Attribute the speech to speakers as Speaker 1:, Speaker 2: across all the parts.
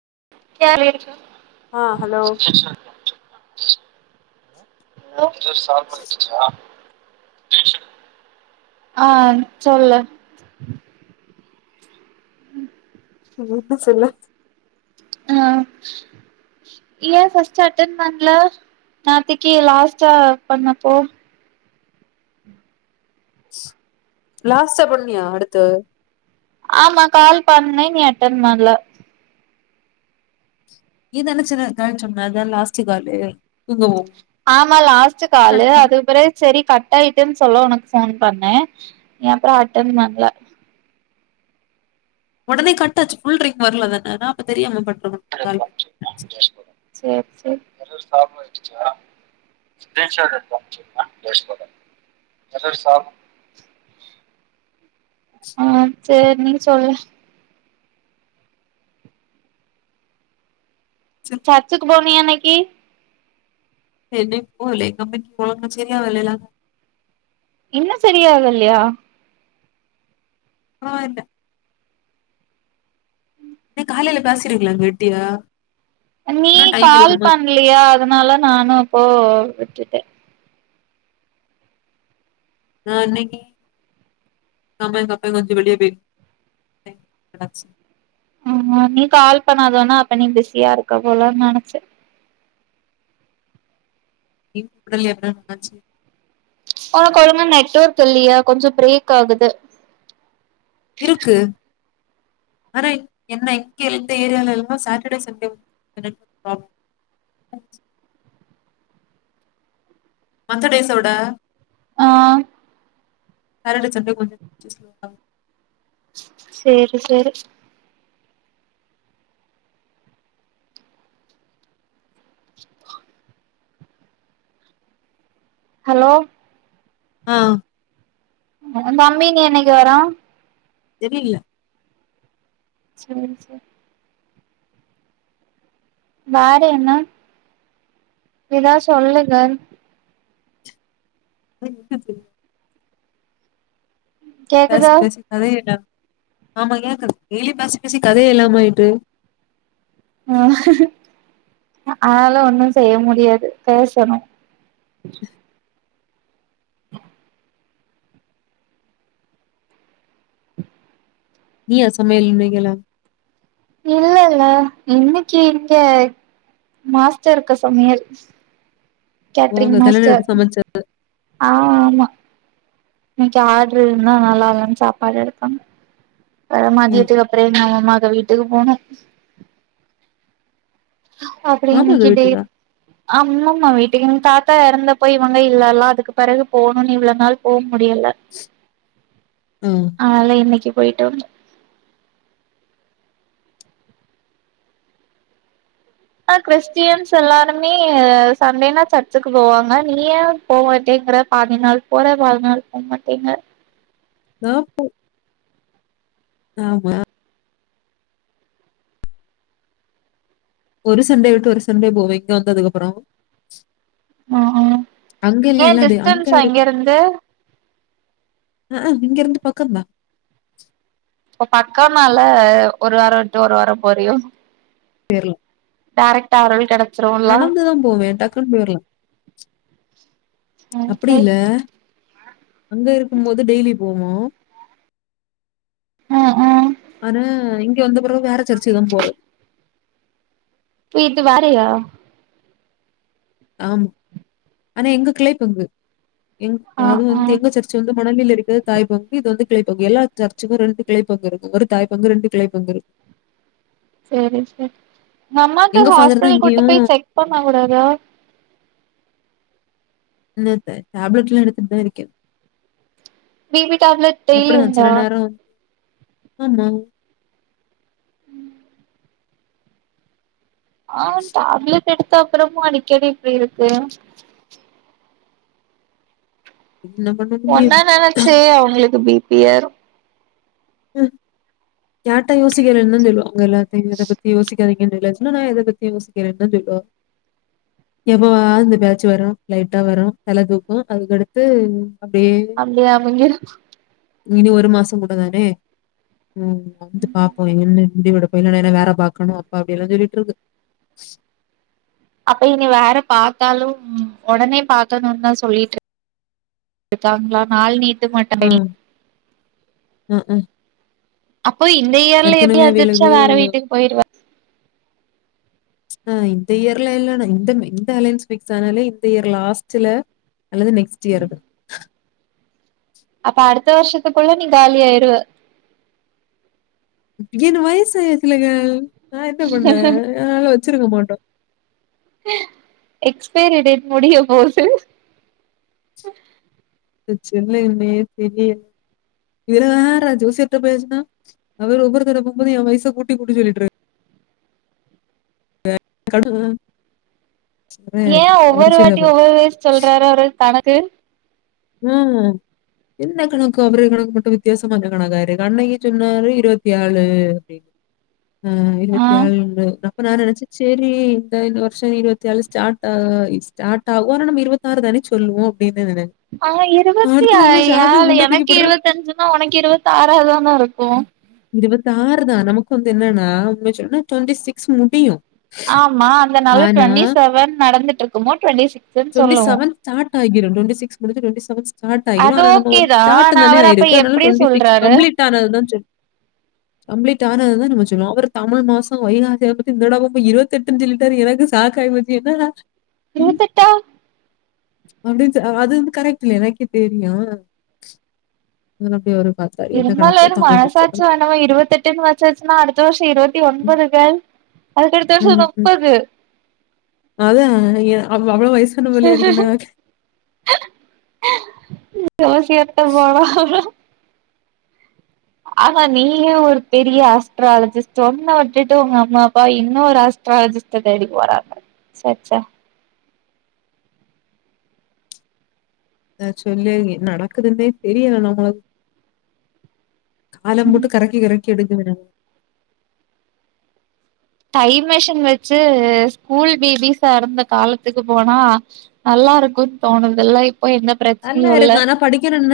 Speaker 1: [unintelligible]
Speaker 2: ஆ hello
Speaker 1: hello [unintelligible] sambar வச்சுட்டியா ஆ சொல்லு
Speaker 2: ம் சொல்லு
Speaker 1: அ ஏன் ஃபர்ஸ்டு அட்டன் பண்ல? நேத்திக்கு லாஸ்டா பண்ணப்போ
Speaker 2: லாஸ்டா பண்ணியா அடுத்து
Speaker 1: ஆமா கால் பண்ணே நீ அட்டன் பண்ல
Speaker 2: நீ தான சொன்ன சொன்ன அதா லாஸ்டு காலு [unintelligible]
Speaker 1: ஆமா லாஸ்டு காலு அதுபிறகு சரி கட்டாயி ச்சுனு சொல்ல உனக்கு போன் பண்ணே நீ அப்பறம் அட்டன் பண்ல
Speaker 2: ஒடனே கட்டாச்சு புல் ரிங் வரலதான நா அப்ப தெரியாம பன்
Speaker 1: செரி செரி ஸ்கிரீன் ஷாட் எடுத்து அனுப்சுருங்க ஆ சேரி நீ சொல்லு சர்ச்சுக்கு போனியா நைட் கி
Speaker 2: என்ன போல கம்பி போலங்கச்சரிய வலலா
Speaker 1: இன்னு சரியாகல்லையா
Speaker 2: ஆ ந்த காலையில பேசிருக்கலா கெட்டியா
Speaker 1: நீ
Speaker 2: ஆனா டைம்
Speaker 1: கால்
Speaker 2: இருக்குமா
Speaker 1: பண்லியா அதனால நானு அப்போ விட்டுட்ட
Speaker 2: நா இன்னைக்கு கம அப்ப கொஞ்ச வெளியே போய [unintelligible]
Speaker 1: ஆமா நீ கால் பண்ணாதோனா அப்ப நீ பிஸியா இருக்க போலானு நெனைச்ச
Speaker 2: நீ உடல் எவ நச்சு
Speaker 1: உனக்கொழங்கா நெட்ஒர்க் இல்லையா கொஞ்ச பிரேக் ஆகுது
Speaker 2: இருக்கு ஆனா என்ன இங்க எந்த ஏரியால இல்லாம சாட்டர்டே சண்டே என [unintelligible] மத்த டேஸோட
Speaker 1: ஆ
Speaker 2: சட்டர்டே சண்டே கொஞ்ச [inaudible]
Speaker 1: சேரி சேரி ஹலோ
Speaker 2: ஆ
Speaker 1: தம்பி இனி என்னைக்கு வரா
Speaker 2: தெரியல
Speaker 1: சரி சரி வேற என்ன ஏதாது சொல்லுங்க
Speaker 2: [unintelligible] பேச
Speaker 1: கேக்குதா
Speaker 2: பேச கத [unintelligible] ஆமா ஏ கத டெய்லி பேசி பேசி கதையே இல்லாமாயிட்டு
Speaker 1: ஆ அதலா ஒன்னு செய்ய முடியாது பேசணு
Speaker 2: நீயா சமையல் இன்னக்கில்லா
Speaker 1: இல்ல இல்ல இன்னைக்கு இங்க மாஸ்டர்ருக்க சமையல்
Speaker 2: ஓ
Speaker 1: கேட்டரிங்
Speaker 2: அங்க கல்யாணம்
Speaker 1: மாஸ்டர்
Speaker 2: விட்டு சமைச்ச
Speaker 1: ஆ ஆமா இன்னைக்கு ஆர்டரு இருந்தா நல்லா இல்லன்னு சாப்பாடு எடுப்பாங்க வர
Speaker 2: ம்.
Speaker 1: மாதியதுக்கு அப்புற என்னவுமா வீட்டுக்கு போனு அப்புற
Speaker 2: மாமாங்க
Speaker 1: இன்னைக்கு டேட்
Speaker 2: வீட்டுக்கா
Speaker 1: அம்மாம்மா வீட் என் தாத்தா இறந்தபோ இவங்க இல்லல்லா அதுக்கு பிறகு போகும்னு இவ்ள நாள் போ முடியல
Speaker 2: ம்.
Speaker 1: ஆல இன்னைக்கு போய்ட்டு வந்தோ ஆ கிறிஸ்டியன்ஸ் எல்லாருமே சண்டேனா சர்ச்சுக்கு போவாங்க நீயே போ மாட்டேங்கற பாதி நாள் போற பதினாள் போ மாட்டேங்கற
Speaker 2: நா போ ஆமா ஒரு சண்டே விட்டு ஒரு சண்டே போவே இங்க வந்ததுக்கப்புறோ
Speaker 1: ம் ம் ஏ டிஸ்டன்ஸா இங்கேருந்து
Speaker 2: அ அ இங்கருந்து பக்கந்தா
Speaker 1: இப்ப பக்க நால ஒரு வார விட்டு ஒரு வார போறியோ
Speaker 2: பேர்ல
Speaker 1: டேரக்டா அருள் கெடக்
Speaker 2: நடந்துதான் போவேன் டக்குன்னு போயிரெலா
Speaker 1: ம்
Speaker 2: அப்படி
Speaker 1: சரி
Speaker 2: இல்ல அங்க இருக்கும் போது டெய்லி போவோம்
Speaker 1: ம் ம்
Speaker 2: ஆனா இங் இங்க வந்தப்புறம் நேரா சர்ச்தான் போறே
Speaker 1: வீட்டு வாடகையா
Speaker 2: ஆம் ஆனா எங்க கிளைப் பங்கு எங்
Speaker 1: ஆ
Speaker 2: அது
Speaker 1: ஆ
Speaker 2: வந்து எங்க சர்ச்சு வந்து மணலியில இருக்கு தாய்பங்கு இது வந்து கிளைப்பங்கு எல்லா சர்ச்சுக்கு ரெண்டு கிளை பங்கு இருக்கு ஒரு தாய் பங்கு ரெண்டு கிளை பங்கு இருக்கு
Speaker 1: சேரி சேரி எங்க அம்மாக்கு
Speaker 2: ஃபாதர் தான்
Speaker 1: ஹாஸ்பிடல் கூட்டு
Speaker 2: இங்கேயும்
Speaker 1: போய் செக் பண்ண கூடாதா
Speaker 2: [unintelligible] டாப்லெட் எல்லா எடுத்துட்டுதா இருக்கே
Speaker 1: பிபி டேப்லட் டெயிலி
Speaker 2: சில
Speaker 1: உண்டா
Speaker 2: நேரம் ஆமா
Speaker 1: ஆ டேப்லெட் எடுத்த அப்பறமு அடிகடி இப்டி இருக்கு
Speaker 2: என்ன பண்ண
Speaker 1: ஒன்ன
Speaker 2: முடியும்?
Speaker 1: நெனச்சே அவங்களுக்கு பிபி ஏர்
Speaker 2: ம் கேட்டா யோசிக்கற்ன்தா சொல்வா உங்க எல்லாத்தயு இத பத்தி யோசிக் [unintelligible] நா எத பத்தி யோசிக்க வேனா சொல்லுவ எப்பா அந்த பேட்சு வரு லைட்டா வரு தல தூக்கு அதுக்கடுத்து அப்படியே
Speaker 1: அப்டியா அப்ப இங்கேதா
Speaker 2: இனி ஒரு மாச கூட தானே ம் வந்து பாப்போ என்ன முடி வெடு நா வேற பாக்கணு அப்பா அப்டி எல்லா சொல்லிட்ருக்கு
Speaker 1: அப்ப இனி வேற பாத்தாலு ஒடனே பாத்தணு தா சொல்லிட்டு இருக்காங்களா நாள் நீட்
Speaker 2: ம் ம் ம்
Speaker 1: ஓய் இந்த இயர்ல எப்டி அந்துருச்சு
Speaker 2: அவியலுக்கு
Speaker 1: வேற வீட்டுக் போயிருவா
Speaker 2: அ இந்த இயர்ல இல்லனா இந்த இந்த அலைன்ஸ் பிக்ஸ் ஆனாலே இந்த இயர் லாஸ்ட்டுல அல்லது நெக்ஸ்ட் இயர்கு
Speaker 1: அப்ப அடுத்த வர்ஷத்துக்குள்ள நீ காலி ஆயிருவ
Speaker 2: ஏனு வயசு ஆயிர்சுல்ல கேர்ள் நா என்ன பண்ண [inaudible] வச்சிருக்க மாட்டோ
Speaker 1: எக்ஸ்பைரி டேட் முடிய போது
Speaker 2: [unintelligible] தெரிய இதுல வேற ஜோசியத பேஸ்ன்னா அவர் ஒவ்வொருதட போபோது என் வயசா கூட்டி கூட்டி சொல்லிட்டு இருக்காரு கரட்டுதா
Speaker 1: ஏன் ஒவ்வொரு வாட்டியு ஒவ்வொரு வயசு சொல்றாருஅவரு தனக் க்கு
Speaker 2: ம் என்ன கணக்கு அவரு கணக்கு மட்டு வித்தியாசம்ந்த கணக்காரு அன்னைக்கி சொன்னாரு இருவத்தி ஏழு அப்படி அ இருவத்தி
Speaker 1: ஆஹ்
Speaker 2: ஆறு இருவத்தி ஏழு இப்ப நா நெனச்ச சேரி இந்த வருஷோ இருவத்தி ஏழு ஸ்டார்ட் ஸ்டார்ட் ஆகு ஆனா நம்ம இருவத்தி ஆறு தான சொல்லுவோ அப்படின்னு நெனைச்ச
Speaker 1: ஆஹ் இருவத்திஐ ஆஹ்
Speaker 2: தூக்கி
Speaker 1: எனக்கு
Speaker 2: போடுறேன்.
Speaker 1: இருவத்தஞ்சுன்னா உனக்கு இருவத்தாறாதான இருக்கு
Speaker 2: இருபத்தாறுதா நமக்கு வந்து என்னன்னா உண்மயசொல்னா டொண்டி சிக்ஸ் முடியு
Speaker 1: ஆமா அந்த நாளு
Speaker 2: ஆனா
Speaker 1: டுவெண்ட்டி செவன் நடந்துட்டு இருக்குமோ டுவெண்ட்டி சிக்ஸ்ன்னு
Speaker 2: டொண்டி
Speaker 1: சொல்லுவோ
Speaker 2: செவன் ஸ்டாட் ஆகிறு டொவெண்டி சிக்ஸ் முடுஞ்சு டொண்டி செவன் ஸ்டாட் ஆகிறு
Speaker 1: அது
Speaker 2: ஆனா நம் வந்து
Speaker 1: ஓகேதா
Speaker 2: ஸ்டாட்
Speaker 1: ஆனா
Speaker 2: தானே
Speaker 1: அவரு அப்ப
Speaker 2: ஆயிருக்கு அதனால
Speaker 1: எப்டி
Speaker 2: டொண்டி சிக்ஸ்
Speaker 1: சொல்றாரு
Speaker 2: கம்ப்ளீட் ஆனதுதா சொல் கம்ப்ளீட் ஆனதுதா நம்ம சொல்லுவோ அவர் தம்ழ் மாசசோ வைகாசிய பத்தி இந்தடவ போய் இருவத்தெட்டுனு சொல்டாரு எனக்கு சாக்காய்போச்சு என்னாடா
Speaker 1: இருவத்தெட்டா
Speaker 2: அப்டின்னு அ அது வந்து கரெக்ட் இல்ல எனக்கே தெரியு [unintelligible] ஆத்தாடி எந்த கணக்கோ தமிழ் மாசத்துல
Speaker 1: நம்ம இருவத்தெட்டுனு வச்சாச்சுன்னா அடுத்த வருஷோ இருவத்தி
Speaker 2: ம்,
Speaker 1: ஒன்பதுங்க அ [unintelligible] முப்பது
Speaker 2: அதா ஏ அவ் அவ்ளவ் வயசு ஒண்ணு இல்லயே ஏரிக்கின்னா
Speaker 1: தோசயாருந்தா வா வா ஆனா நீயு ஒரு பெரிய ஆஸ்ட்ராலிஜிஸ்டோன்னு நா விட்டுட்டோ உங்க அம்மா அப்பா என்ன ஒரு ஆஸ்ட்ராலிஜிஸ்ட தேடி போறாங்க சேச்சே
Speaker 2: தே சொல்லு என் நடக்குதுனே தெரில நம்மளுக்
Speaker 1: ம்
Speaker 2: காலபுட்டு கரைக்கி கரக் கெடுதுவிட
Speaker 1: டைம்மிஷின் வச்சு ஸ்கூல் பிபிஸார் அந்த காலத்துக்கு போனா நல்லா இருக்குன்னு தோணுது இப்ப என்ன பிரச்சனயு இல்ல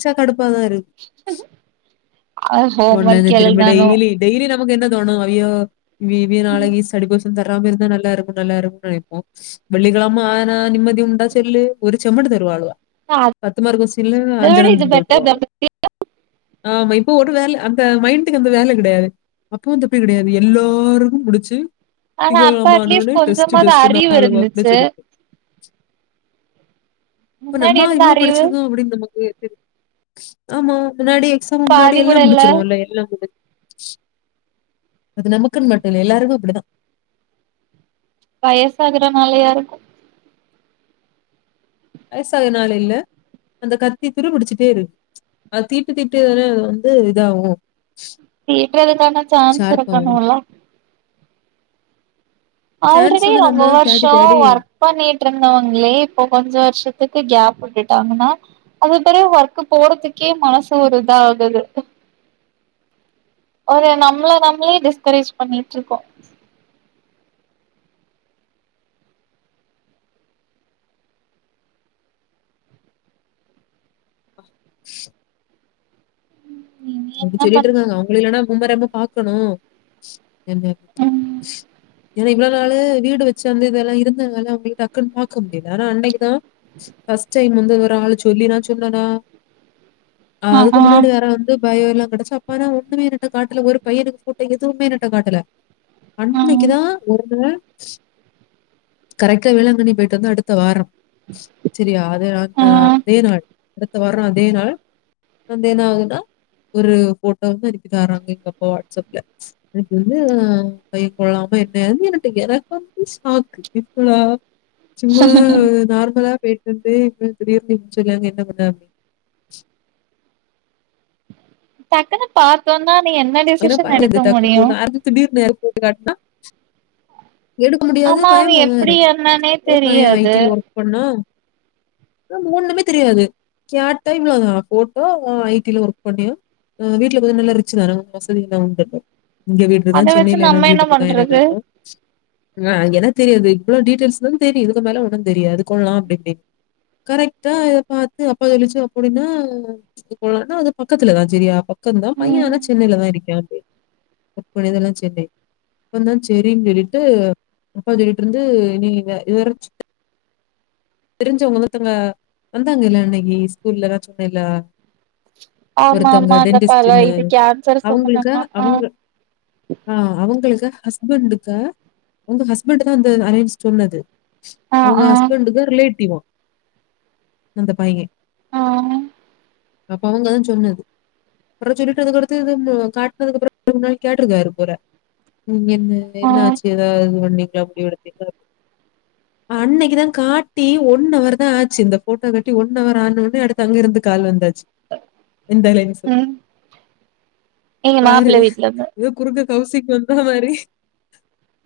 Speaker 2: ச்சா கடுப் ப்பதா இருக்
Speaker 1: ஹோம்
Speaker 2: ஒண்லந்து
Speaker 1: ஒர்க்
Speaker 2: திரும்பி
Speaker 1: எழுதணு
Speaker 2: டெய்லி டெய்லி ரப் நமக் என்ன தோனு அய்யோ வீ வி நாளைக்கு சடி போச் த்தராம இருந்தா நல்லா இருக்கு நல்லா இருக்கும இப்போ வெள்ளிக்கிழம ஆனா நிம்மதி உண்டா சொல்லு ஒரு செம்மட்டு தருவாலுவ
Speaker 1: அத
Speaker 2: பத்து மார்க்குசில்லு
Speaker 1: விட
Speaker 2: அஞ்சனந்
Speaker 1: இது பெட்டர் தா
Speaker 2: [unintelligible] ஆம்ம இப்போ ஒரு வேல அந்த மைண்டுக்கு அந்த வேல கிடையாது அப்ப வந்த பீர்டு எல்லோருக்கு முடிச்சு
Speaker 1: ஆனா அப்ப அட்லீஸ்ட் கொஞ்சமாது
Speaker 2: டெஸ்ட்ன்னு
Speaker 1: அறிவு
Speaker 2: வாக்குல
Speaker 1: இருந்துச்சு
Speaker 2: சொல்லிட்டு. இப்ப
Speaker 1: முன்னாடி
Speaker 2: நம்மளா
Speaker 1: இருந்த
Speaker 2: இவ்ளோ
Speaker 1: அறிவு
Speaker 2: படுச்சுருக்கோ அப்டின்னு நமக்கு தெ தெர் ஆமா முன்னாடி எக்ஸாம் முன்னாடி
Speaker 1: பாதி
Speaker 2: எல்லா
Speaker 1: கூட இல்ல
Speaker 2: முடிச்சிருவோல்ல எல்லா முடுச் அது நமக்குன்னு மட்டு இல்ல எல்லாருக்கு அப்டிதா
Speaker 1: வயசு ஆகுறனாலயாருக்கு
Speaker 2: வயசாகுறனால இல்ல அந்த கத்தி துருபுடுச்சுட்டே இருக் அத் தீட்டு தீட்டு உ வந்து இதாகு
Speaker 1: தீட்டறதுக்கான சான்ஸ்
Speaker 2: ஆகும்.
Speaker 1: இருக்கணுல
Speaker 2: சான்ஸ்
Speaker 1: ஆல்ரெடி
Speaker 2: வந்து
Speaker 1: ரொம்ப
Speaker 2: நம்ம தான் தேடி
Speaker 1: வருஷோ
Speaker 2: தேடி
Speaker 1: ஒர்க் பண்ணிட்டு இருந்தவங்களே இப்போ கொஞ்ச வருஷத் ஃகேப் விட்டுட்டாங்கன்னா அது பிறகு ஒர்க்கு போறதுக்கே மனசு ஒரு இதா ஆகுது ஒரு நம்மள நம்மளே டிஸ்கரேஜ் பண்ணிட்டுருக்கோ
Speaker 2: ஆ
Speaker 1: இனி
Speaker 2: அப்டி
Speaker 1: என்ன பண்
Speaker 2: சொல்லிட்ருக்காங்க அவுங்க இல்லன்னா உம்ம ரெம்ப பாக்கணு என்ன தெ
Speaker 1: ம்
Speaker 2: என்னா இவ்ளவு னால வீடு வச்சாந்து இதெல்லா இருந்ததுனால அவுங்கள டக்குன்னு பாக்க முடியல ஆனா அன்னைக்குதா ஃப்ஸ்ட் டைம் வந்து ஒரு ஆளு சொல்லினா சொன்னானா அ
Speaker 1: ஆ
Speaker 2: அதுக்கு
Speaker 1: ஆ
Speaker 2: முன்னாடி வேற வந்து அய்யய்யோ எல்லா கெடைச்சா அப்பறா ஓண்ணமே என்ட்ட காட்டுல ஒரு பையனுக்கு போட்ட எதுவுமே எனட்ட காட்டல
Speaker 1: ம்
Speaker 2: அன்னைக்கித்தா ஒருத்தங்க கரெக்டா வேளாங்கண்ணி போயிட்டு வந்த அடுத்த வாரம் செரியா அதே அந்த
Speaker 1: ஆ
Speaker 2: அதே நாள் அடுத்த வாரோ அதே நாள் வந்தேனா ஆகுதா ஒரு போட்டோ வந்து அன்னிக்கி தாறாங்க எங்க அப்பா வாட்ஸ்அப்ல அதுக்கு வந்து அ பைய கொள்ளாம என்ன எனட்டு எனக்கு வந்து சாக்கு இவ்வள சும்மா நார்மலா பெயிட் [unintelligible] சொல்லாங்க என்ன பண்ணா
Speaker 1: டக்குன்ன பாத்தோன்னா நீ என்ன
Speaker 2: என்னாப்பா
Speaker 1: டிசிஷன்
Speaker 2: என்னது
Speaker 1: எடுக்க
Speaker 2: டக்கு
Speaker 1: முடியு
Speaker 2: போட்ட அடுத்து திடீர்னு எடுத்து போட்டு காட்னா [inaudible] எடுக்க முடியாது
Speaker 1: ஆமா அவ
Speaker 2: பயமா தா
Speaker 1: எப்டி
Speaker 2: இருக்கும்
Speaker 1: என்னன்னே
Speaker 2: ஓம் பய
Speaker 1: தெரியாது
Speaker 2: ஐடில ஒர்க் பண்ணா ஒன்னுமே தெரியாது கேட்டா இவ்ளோ தா போட்டோ ஐடில ஒர்க் பண்ணியா அ வீட்ல பாத்தா நல்லா ரிச்சு தானா வசதி எல்லா உண்டு இங்க வீட்லதா
Speaker 1: அத வச்சு
Speaker 2: சென்னையில
Speaker 1: நம்ம
Speaker 2: எல்லாமே
Speaker 1: என்ன
Speaker 2: வீட்டு
Speaker 1: பண்றது
Speaker 2: தயாரானாங்கோ ஆ எனக் தெரியாது இவ்ளோ டீட்டெயல்ஸ் தா தெரியு இதுக்கு மேல ஒண்ணுந் தெரியாது கொள்ளலா அப்டி இப்டின் கரெக்டா இத பாத்து அப்பா சொல்லிச்சு அப்புடின்னா கொள்ளலன்னா அது பக்கத்துல தா செரியா பக்கந்தா பைய
Speaker 1: ம்
Speaker 2: அதாச்சு சென்னையிலதா இருக்கியா அப்டின் இப்புடி தானா சென்னை அப்பறந்தா செரின்னு சொல்லிட்டு அப்பா சொல்லிட்டு இருந்து நீ யா இதுவர தெரிஞ்சவங்கோ ஒருத்தங்க வந்தாங்கல்ல அன்னைக்கி ஸ்கூல்லலா சொன்னேல்ல
Speaker 1: ஆமா
Speaker 2: ஒருத்தங்க
Speaker 1: ஆமா அந்த பல
Speaker 2: டென்டிஸ்ன்னு
Speaker 1: இது கேன்சர்
Speaker 2: அவங்களுக்கா
Speaker 1: சம்பந்தமா ஆ
Speaker 2: அவங்க ஆ அவங்களுக்கா ஹஸ் ஹஸ்பண்டுக்க ஒங்க ஹஸ்பண்ட் தா அந்த அலைன்ஸ் சொன்னது
Speaker 1: ஆ
Speaker 2: அவங்க
Speaker 1: ஆ
Speaker 2: ஹஸ்பெண்ட்டுதா டிடக்டிவா அந்த பைய
Speaker 1: ஆ
Speaker 2: அப்ப அவங்கதா சொன்னது அப்புற சொல்லிட்டு அதுக்கடுத்து காட்டனதுக்கு அப்புற முன்னடி கேட்டிருக்காரு போல ம் என்ன
Speaker 1: ஆ
Speaker 2: என்ன ஆச்சு ஏதாவது பண்ணீங்கலா அப்டி விட அன்னைக்குதா காட் காட்டி ஒன் அவர் தா ஆச்சு இந்த போட்டோ காட்டி ஒன் அவர் ஆனொன்னே அடுத்து அங்க இருந்து கால் வந்தாச்சு இந்தலன்ஸ்சு
Speaker 1: ம் எங்க
Speaker 2: பாரு
Speaker 1: மாப்பிள்ள வீட்ல இருந்து
Speaker 2: ஏதோ குறுக்க கௌசிக் வந்தா மாரி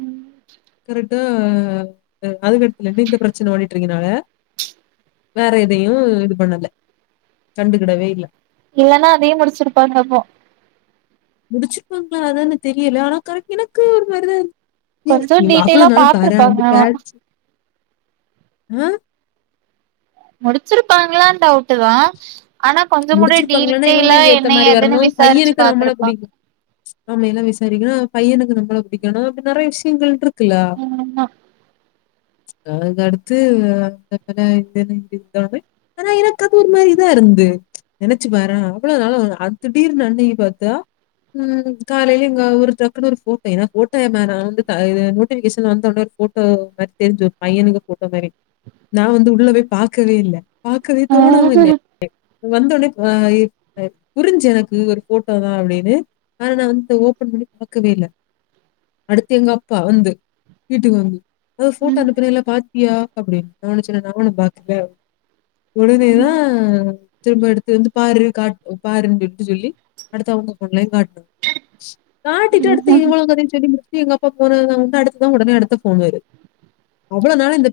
Speaker 1: ம்
Speaker 2: க்குரு அ [unintelligible] சின்ன ஒலி க்கினால வேற எதையு இது பண்ணல கண்டுக்கிடவே இல்ல
Speaker 1: இல்லன்னா அதயே முடிச்சிருப்பா இப்போ
Speaker 2: முடிச்சிருப்பாங்களா அதான தெரியல ஆனா க எனக்கு ஒரு மாரிதா இரு
Speaker 1: கொஞ்ச டீட்டெய்லா பாத்துருப்பாங்க ஆனா
Speaker 2: அ
Speaker 1: முடிச்சிருப்பாங்களான் டவுட்டுதா ஆனா கொஞ்ச கூட
Speaker 2: முடிச்சிருப்பாங்களான்னா,
Speaker 1: டீடெய்லா
Speaker 2: இவங்களுக்கு ஏத்த
Speaker 1: என்ன
Speaker 2: மாரி
Speaker 1: ஏதுன்னு
Speaker 2: வரணும்.
Speaker 1: விசாரிச்சு பாத்துருப்பாங்க
Speaker 2: அமையல விசாரிக்கனு பையனுக்கு நம்மள பிடிக்கணு அப்ப நெறைய விஷயங்கள் இருக்கு க்குலா
Speaker 1: ஆமா
Speaker 2: அது அடுத்து [unintelligible] ஆனா எனக்கு அது ஒரு மாதிரி இதாருந்து நெனைச்சு பாறேன் அவ்ளோ நாளா இல்ல திடீர்னு அன்னைக்கு பாத்தா ம் காலையில இங்க ஒரு டக்குன்ன ஒரு போட்டோ என்னக்கு போட்டு நான் வந்து நோட்டிபிகேஷன்ல வந்த உடனே ஒரு போட்டோ மாரி தெரிஞ்சு பையனுங்க போட்டோ மாரி நா வந்து உள்ள போய் பாக்கவே இல்ல பாக்கவே
Speaker 1: ஆ
Speaker 2: தோணாமல்லே வந்தவொனே ஆ எ புரிஞ்சு எனக்கு ஒரு போட்டோதா அப்படின்னு ஆனா நா வந்து ஓபன் பண்ணி பாக்கவே இல்ல அடுத்து எங்க அப்பா வந்து வீட்டுக்கு வந்து அதாவது போட்டோ
Speaker 1: ம்
Speaker 2: அனுப்பினல்ல பாத்தியா அப்டின்னு நா ஒடனே சொன்ன நாலா பாக் குடுதிதா திரும்ப எடுத்து வந்து பாரு காட் பாருன்னு சொல்லிட்டு சொல்லி அடுத்த அவங்க போன்லயு காட்டு காட்டிட்டு அடுத்து
Speaker 1: ம்
Speaker 2: இவ்ளோ கதையு சொல்லி முடிஞ் எங்க அப்பா போன வந்து அடுத்துதா உடனே அடுத்த போன் வரு அவ்ளோ நாளா இந்த பெ